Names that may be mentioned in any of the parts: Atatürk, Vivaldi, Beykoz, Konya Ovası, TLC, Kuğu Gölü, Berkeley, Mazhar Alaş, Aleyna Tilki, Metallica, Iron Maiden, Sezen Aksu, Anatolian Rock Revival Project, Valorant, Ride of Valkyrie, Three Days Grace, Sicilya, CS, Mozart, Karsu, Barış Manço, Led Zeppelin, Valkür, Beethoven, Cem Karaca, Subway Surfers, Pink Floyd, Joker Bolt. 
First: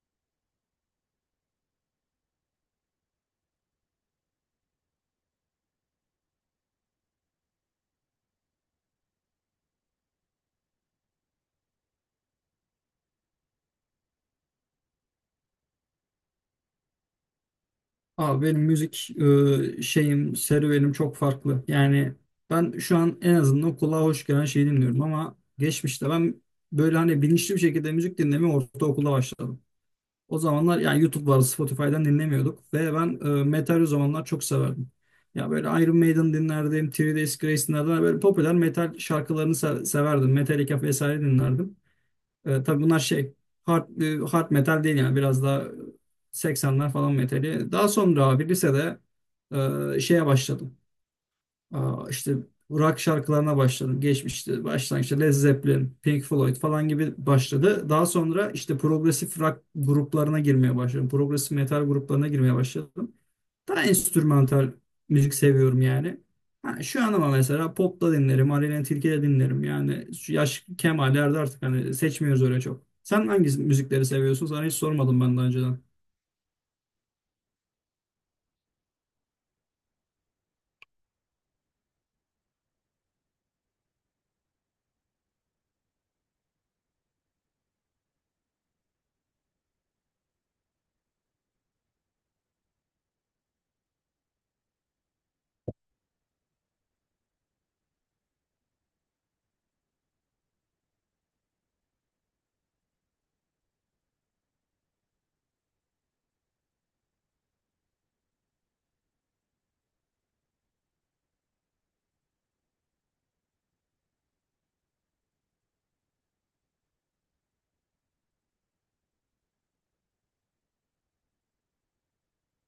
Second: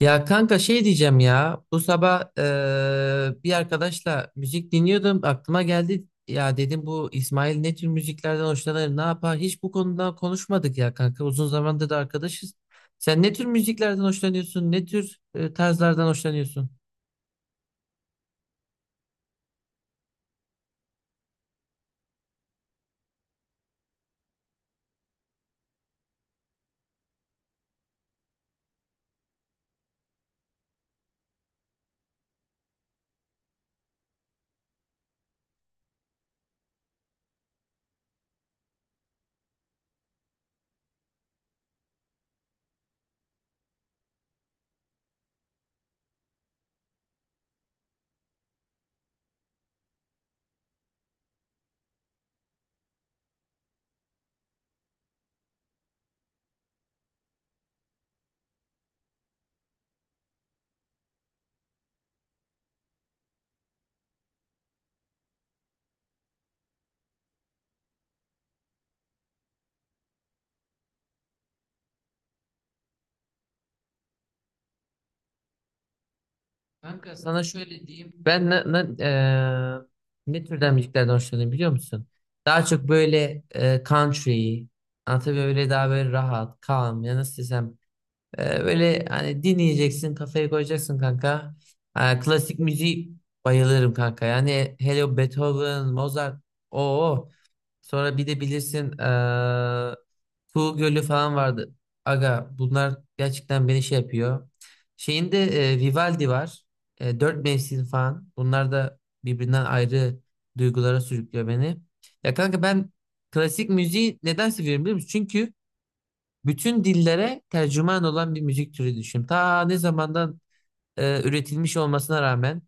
Ya kanka şey diyeceğim ya bu sabah bir arkadaşla müzik dinliyordum, aklıma geldi, ya dedim bu İsmail ne tür müziklerden hoşlanır, ne yapar, hiç bu konuda konuşmadık ya kanka, uzun zamandır da arkadaşız. Sen ne tür müziklerden hoşlanıyorsun, ne tür tarzlardan hoşlanıyorsun? Abi benim müzik şeyim, serüvenim çok farklı. Yani ben şu an en azından kulağa hoş gelen şeyi dinliyorum ama geçmişte ben böyle hani bilinçli bir şekilde müzik dinlemeye ortaokulda başladım. O zamanlar yani YouTube vardı, Spotify'dan dinlemiyorduk ve ben metal o zamanlar çok severdim. Ya böyle Iron Maiden dinlerdim, Three Days Grace dinlerdim. Böyle popüler metal şarkılarını severdim. Metallica vesaire dinlerdim. Tabii bunlar şey hard, hard metal değil yani biraz daha 80'ler falan metali. Daha sonra abi lisede şeye başladım. Aa, işte rock şarkılarına başladım. Geçmişti. Başlangıçta Led Zeppelin, Pink Floyd falan gibi başladı. Daha sonra işte progresif rock gruplarına girmeye başladım. Progresif metal gruplarına girmeye başladım. Daha enstrümantal müzik seviyorum yani. Ha, şu an ama mesela pop da dinlerim, Aleyna Tilki de dinlerim. Yani şu yaş kemallerde artık hani seçmiyoruz öyle çok. Sen hangi müzikleri seviyorsun? Sana hiç sormadım ben daha önceden. Kanka sana şöyle diyeyim, ben ne türden müziklerden hoşlanıyorum biliyor musun? Daha çok böyle country, anlatabiliyor, öyle daha böyle rahat, calm, ya nasıl desem. Böyle hani dinleyeceksin, kafaya koyacaksın kanka. Ha, klasik müziği bayılırım kanka. Yani hele o Beethoven, Mozart. Oo. Sonra bir de bilirsin Kuğu Gölü falan vardı. Aga bunlar gerçekten beni şey yapıyor. Şeyinde Vivaldi var. Dört mevsim falan. Bunlar da birbirinden ayrı duygulara sürüklüyor beni. Ya kanka ben klasik müziği neden seviyorum biliyor musun? Bütün dillere tercüman olan bir müzik türü düşün. Ta ne zamandan üretilmiş olmasına rağmen,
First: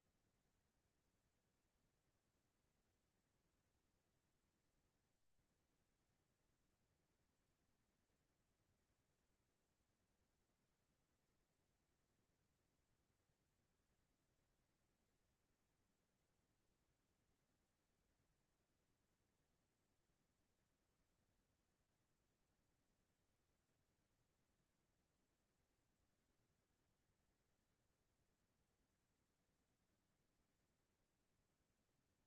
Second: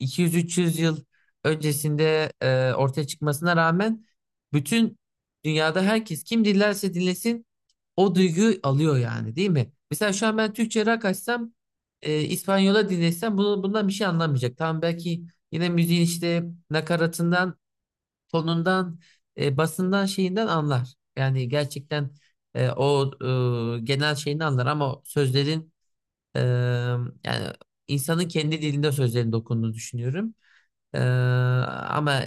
200-300 yıl öncesinde ortaya çıkmasına rağmen, bütün dünyada herkes, kim dinlerse dinlesin, o duyguyu alıyor yani, değil mi? Mesela şu an ben Türkçe rock açsam, İspanyola dinlesem bunu, bundan bir şey anlamayacak. Tamam, belki yine müziğin işte nakaratından, tonundan, basından, şeyinden anlar. Yani gerçekten o genel şeyini anlar, ama sözlerin, e, yani insanın kendi dilinde sözlerin dokunduğunu düşünüyorum. E, Ama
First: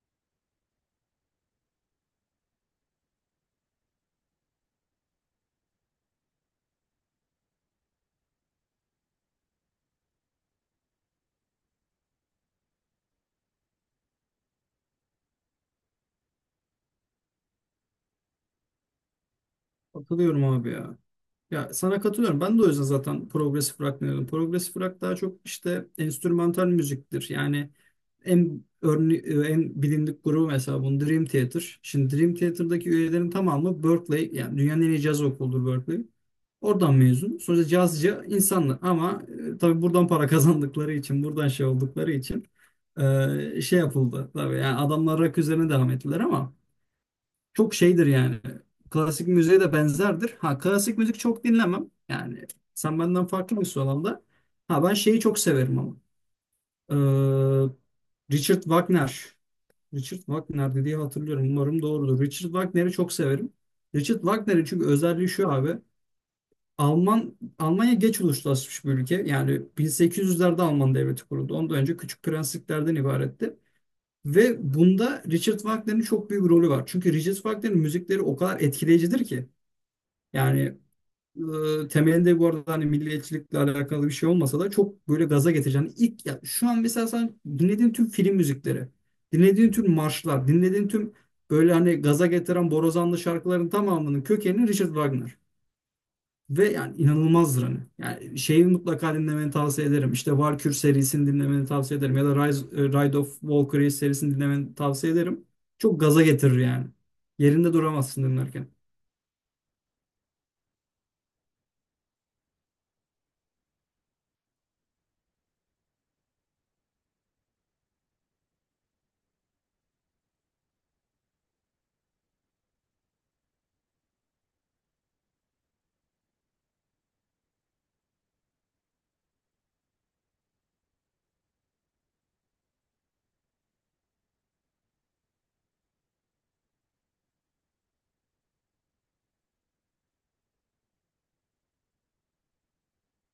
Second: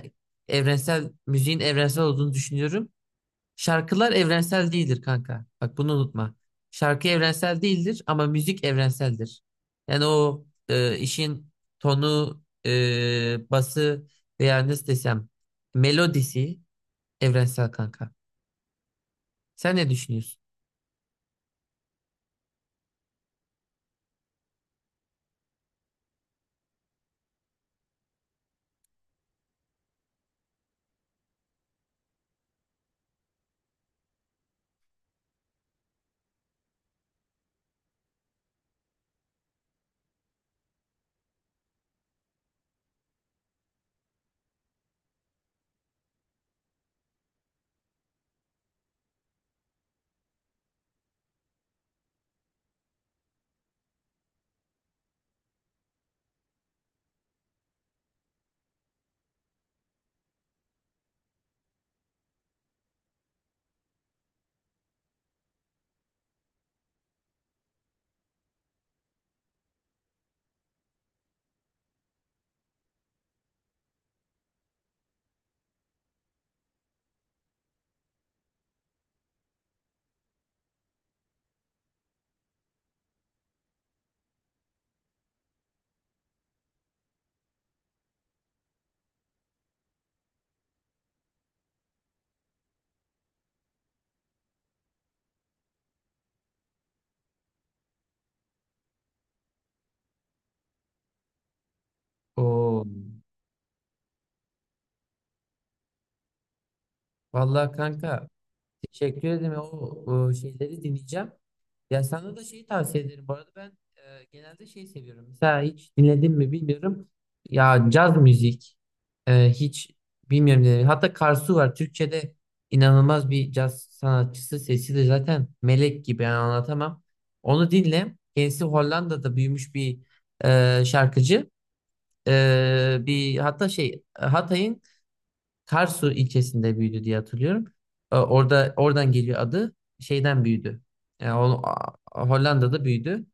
evrensel, müziğin evrensel olduğunu düşünüyorum. Şarkılar evrensel değildir kanka. Bak bunu unutma. Şarkı evrensel değildir ama müzik evrenseldir. Yani o işin tonu, bası, veya nasıl desem, melodisi evrensel kanka. Sen ne düşünüyorsun? Katılıyorum abi ya. Ya sana katılıyorum. Ben de o yüzden zaten progresif rock dinledim. Progresif rock daha çok işte enstrümantal müziktir. Yani en örne en bilindik grubu mesela bunun Dream Theater. Şimdi Dream Theater'daki üyelerin tamamı Berkeley, yani dünyanın en iyi caz okuludur Berkeley. Oradan mezun. Sonuçta cazcı insanlar ama tabii buradan para kazandıkları için, buradan şey oldukları için şey yapıldı. Tabii yani adamlar rock üzerine devam ettiler ama çok şeydir yani. Klasik müziğe de benzerdir. Ha, klasik müzik çok dinlemem. Yani sen benden farklı mısın o alanda? Ha, ben şeyi çok severim ama. Ee, Richard Wagner. Richard Wagner diye hatırlıyorum. Umarım doğrudur. Richard Wagner'i çok severim. Richard Wagner'in çünkü özelliği şu abi. Almanya geç uluslaşmış bir ülke. Yani 1800'lerde Alman devleti kuruldu. Ondan önce küçük prensliklerden ibaretti. Ve bunda Richard Wagner'in çok büyük rolü var. Çünkü Richard Wagner'in müzikleri o kadar etkileyicidir ki. Yani temelinde bu arada hani milliyetçilikle alakalı bir şey olmasa da çok böyle gaza getiren ilk, ya şu an mesela sen dinlediğin tüm film müzikleri, dinlediğin tüm marşlar, dinlediğin tüm böyle hani gaza getiren borazanlı şarkıların tamamının kökeni Richard Wagner. Ve yani inanılmazdır hani. Yani şeyi mutlaka dinlemeni tavsiye ederim. İşte Valkür serisini dinlemeni tavsiye ederim. Ya da Oo. Ride of Valkyrie serisini dinlemeni tavsiye ederim. Çok gaza getirir yani. Vallahi Yerinde duramazsın kanka, dinlerken. teşekkür ederim. O şeyleri dinleyeceğim. Ya sana da şeyi tavsiye ederim. Bu arada ben genelde şey seviyorum. Mesela hiç dinledin mi bilmiyorum. Ya caz müzik, hiç bilmiyorum, dinledim. Hatta Karsu var. Türkçe'de inanılmaz bir caz sanatçısı. Sesi de zaten melek gibi. Yani anlatamam. Onu dinle. Kendisi Hollanda'da büyümüş bir şarkıcı. Bir hatta şey, Hatay'ın Karsu ilçesinde büyüdü diye hatırlıyorum. Oradan geliyor adı. Şeyden büyüdü. Yani Hollanda'da büyüdü.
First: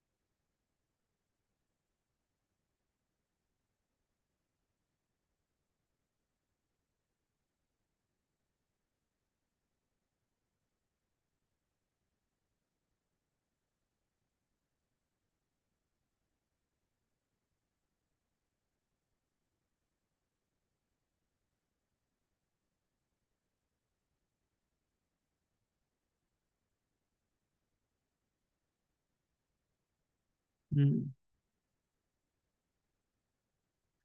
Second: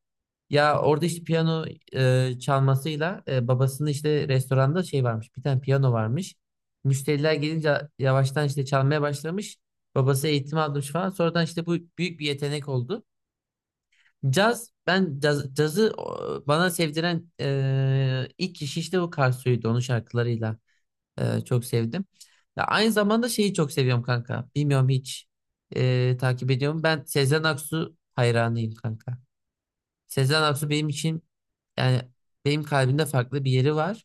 Ya orada işte piyano çalmasıyla, babasının işte restoranda şey varmış. Bir tane piyano varmış. Müşteriler gelince yavaştan işte çalmaya başlamış. Babası eğitim almış falan. Sonradan işte bu büyük bir yetenek oldu. Cazı o, bana sevdiren ilk kişi işte o Karsu'ydu, onun şarkılarıyla. Çok sevdim. Ya aynı zamanda şeyi çok seviyorum kanka. Bilmiyorum, hiç takip ediyorum. Ben Sezen Aksu hayranıyım kanka. Sezen Aksu benim Hmm. için, yani benim kalbimde farklı bir yeri var.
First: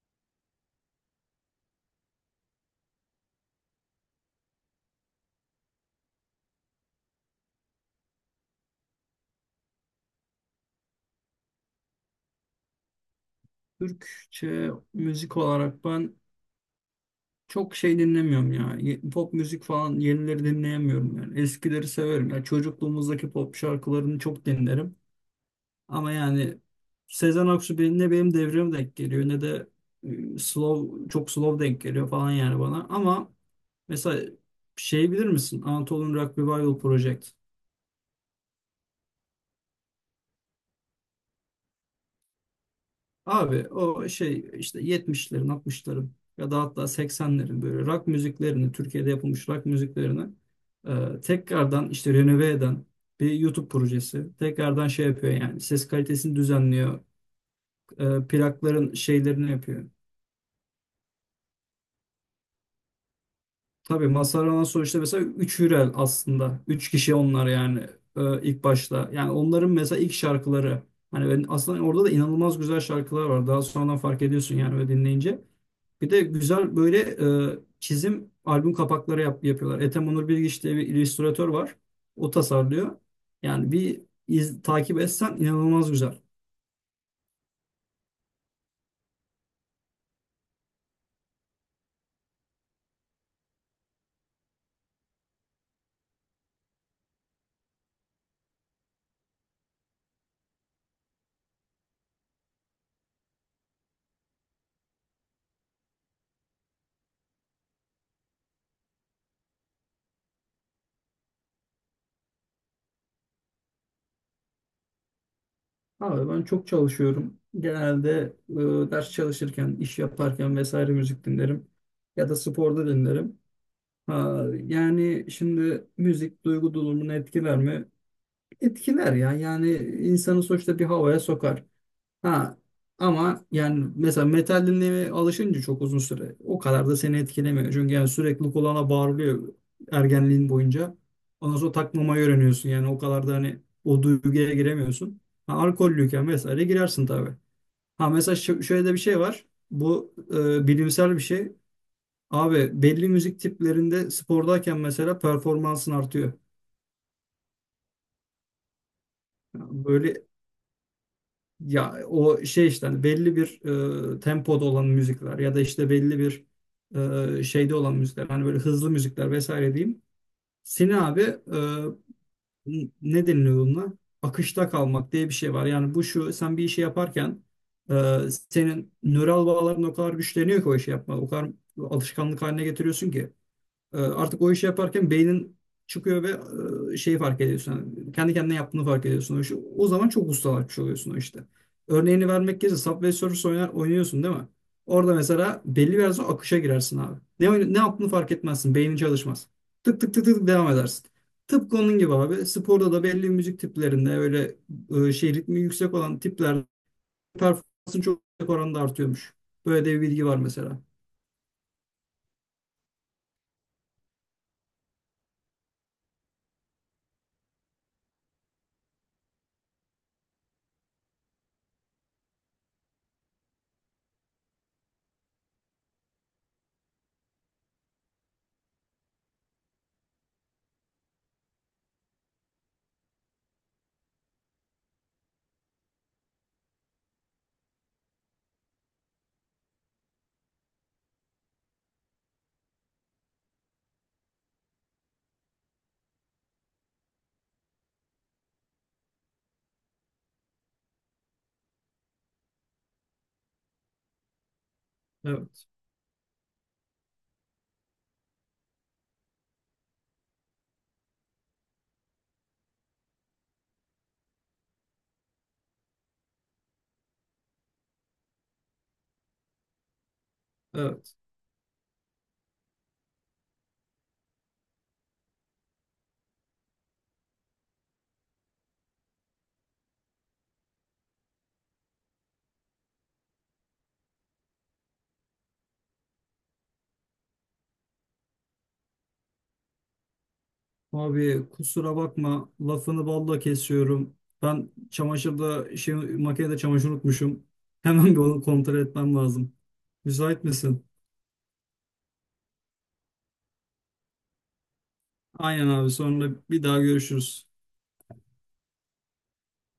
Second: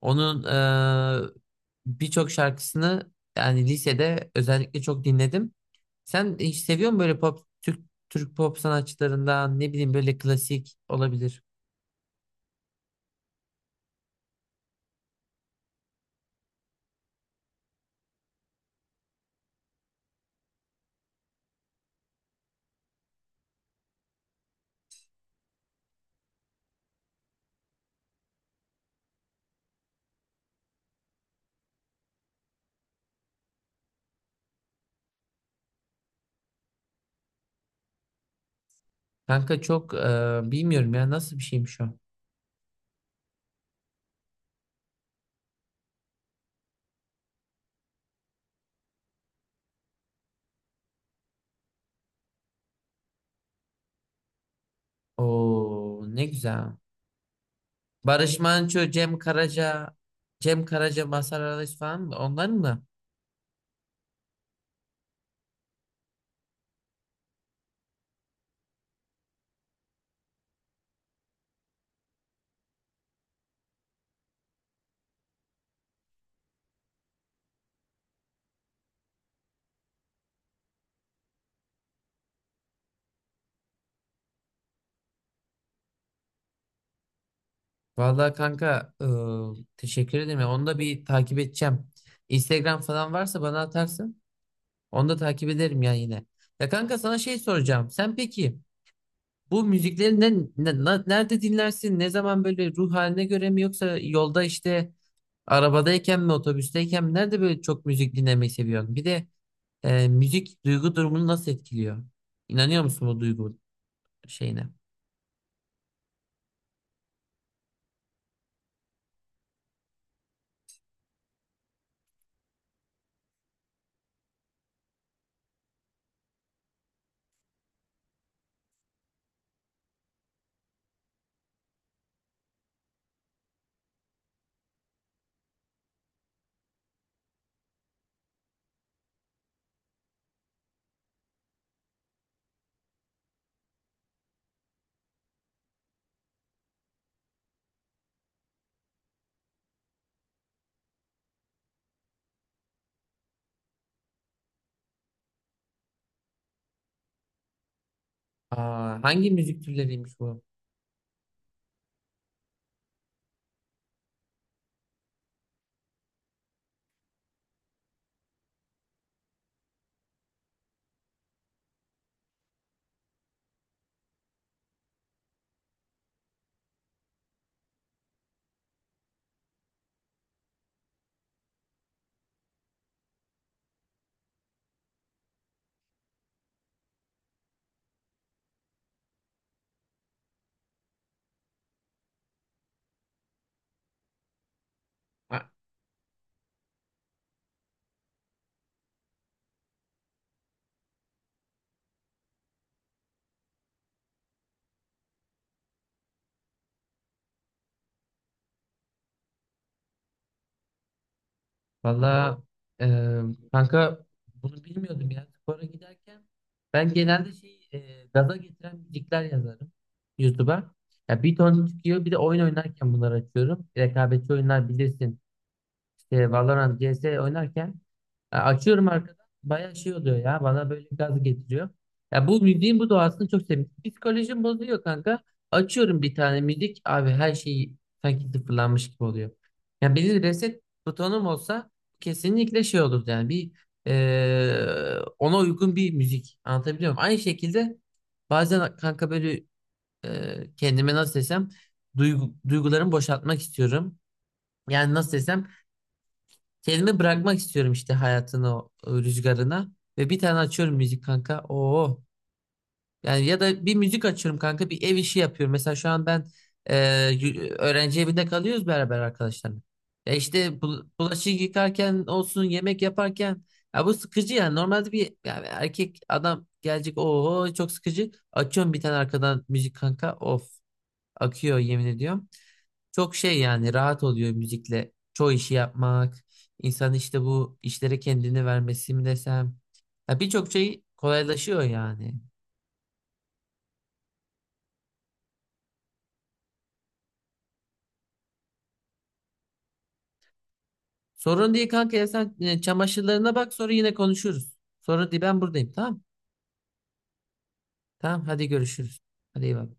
Onun e, birçok şarkısını yani lisede özellikle çok dinledim. Sen hiç seviyor musun böyle pop, Türk pop sanatçılarından, ne bileyim, böyle klasik olabilir. Türkçe müzik olarak ben çok şey dinlemiyorum ya. Pop müzik falan yenileri dinleyemiyorum yani. Eskileri severim. Ya çocukluğumuzdaki pop şarkılarını çok dinlerim. Ama yani Sezen Aksu benim, ne benim devrime denk geliyor ne de e, slow çok slow denk geliyor falan yani bana. Ama mesela şey bilir misin? Anatolian Rock Revival Project. Kanka çok bilmiyorum ya, nasıl bir şeymiş o. Abi o şey işte 70'lerin, 60'ların ya da hatta 80'lerin böyle rock müziklerini, Türkiye'de yapılmış rock müziklerini tekrardan işte renove eden bir YouTube projesi. Tekrardan şey yapıyor, yani ses Oo, ne kalitesini güzel. düzenliyor. E, Barış Manço, plakların Cem şeylerini yapıyor. Karaca, Cem Karaca, Mazhar Alaş falan mı? Onların mı? Tabii Masarana sonuçta mesela 3 Hürel aslında. Üç kişi onlar yani ilk başta. Yani onların mesela ilk şarkıları. Hani ben aslında orada da inanılmaz güzel şarkılar var. Daha sonradan fark ediyorsun yani ve dinleyince. Bir de güzel böyle çizim albüm kapakları yapıyorlar. Ethem Onur Bilgiç diye bir illüstratör var. O tasarlıyor. Yani bir takip etsen inanılmaz güzel. Vallahi kanka, teşekkür ederim ya. Onu da bir takip edeceğim. Instagram falan varsa bana atarsın. Onu da takip ederim ya yine. Ya kanka sana şey soracağım. Sen peki bu müzikleri nerede dinlersin? Ne zaman, böyle ruh haline göre mi, yoksa yolda, işte arabadayken mi, otobüsteyken mi? Nerede böyle çok müzik dinlemeyi seviyorsun? Bir de müzik duygu durumunu nasıl etkiliyor? İnanıyor musun bu duygu şeyine? Abi ben çok çalışıyorum. Genelde ders çalışırken, iş yaparken vesaire müzik dinlerim. Ya da sporda dinlerim. Ha, yani şimdi müzik duygu durumunu etkiler mi? Etkiler ya. Yani insanı sonuçta bir havaya sokar. Ha, ama yani mesela metal dinlemeye alışınca çok uzun süre o kadar da seni etkilemiyor. Çünkü yani sürekli kulağına bağırılıyor ergenliğin boyunca. Ondan sonra takmamayı öğreniyorsun. Yani o kadar da hani o duyguya giremiyorsun. Ha, alkollüyken vesaire girersin tabii. Ha, mesela şöyle de bir şey var. Bu bilimsel bir şey. Abi belli müzik tiplerinde spordayken mesela performansın artıyor. Aa, hangi müzik Yani türleriymiş böyle, bu? ya o şey işte hani belli bir tempoda olan müzikler ya da işte belli bir şeyde olan müzikler, hani böyle hızlı müzikler vesaire diyeyim. Seni abi ne deniliyor bununla? Akışta kalmak diye bir şey var. Yani bu şu: sen bir işi yaparken e, senin nöral bağların o kadar güçleniyor ki o işi yapma. O kadar alışkanlık haline getiriyorsun ki. E, artık o işi yaparken beynin çıkıyor ve şeyi fark ediyorsun. Yani kendi kendine yaptığını fark ediyorsun o işi. O zaman çok ustalaşmış oluyorsun o işte. Örneğini vermek gerekirse Subway Surfers oynuyorsun değil mi? Orada Ha, mesela belli bir yerden sonra akışa girersin abi. Ne yaptığını fark etmezsin. Beynin çalışmaz. Tık tık tık tık devam edersin. Tıpkı onun gibi abi. Sporda da belli müzik tiplerinde öyle şey ritmi yüksek olan tiplerde performansın çok yüksek oranda artıyormuş. Böyle de bir bilgi var mesela. valla, e, kanka bunu bilmiyordum ya. Spora giderken ben genelde şey, gaza getiren müzikler yazarım YouTube'a. Ya bir ton çıkıyor, bir de oyun oynarken bunları açıyorum. Rekabetçi oyunlar bilirsin. İşte Valorant, CS oynarken ya, açıyorum arkadan, bayağı şey oluyor ya, bana böyle gaz getiriyor. Ya bu müziğin bu doğasını çok seviyorum. Psikolojim bozuyor kanka. Açıyorum bir tane müzik abi, her şey sanki sıfırlanmış gibi oluyor. Ya benim reset butonum olsa, kesinlikle şey olurdu yani, bir ona uygun bir müzik, anlatabiliyor muyum? Aynı şekilde bazen kanka böyle kendime, nasıl desem, duygularımı boşaltmak istiyorum. Yani nasıl desem, Evet. kendimi bırakmak istiyorum işte hayatın o rüzgarına. Ve bir tane açıyorum müzik kanka. Oo. Yani ya da bir müzik açıyorum kanka, bir ev işi yapıyorum. Mesela şu an ben öğrenci evinde kalıyoruz beraber arkadaşlarla. Ya işte Evet. bulaşık yıkarken olsun, yemek yaparken. Ya bu sıkıcı yani. Normalde bir yani erkek adam gelecek. Oo, çok sıkıcı. Açıyorum bir tane arkadan müzik kanka. Of, akıyor, yemin ediyorum. Çok şey yani, rahat oluyor müzikle. Çoğu işi yapmak, insan işte bu işlere kendini vermesi mi desem. Ya birçok şey Abi kolaylaşıyor kusura yani. bakma, lafını balla kesiyorum. Ben makinede çamaşır unutmuşum. Hemen bir onu kontrol etmem lazım. Müsait misin? Sorun değil kanka, ya sen çamaşırlarına bak, sonra yine konuşuruz. Sorun değil, ben Aynen buradayım, abi, tamam. sonra bir daha görüşürüz. Tamam, hadi görüşürüz. Hadi, iyi bak.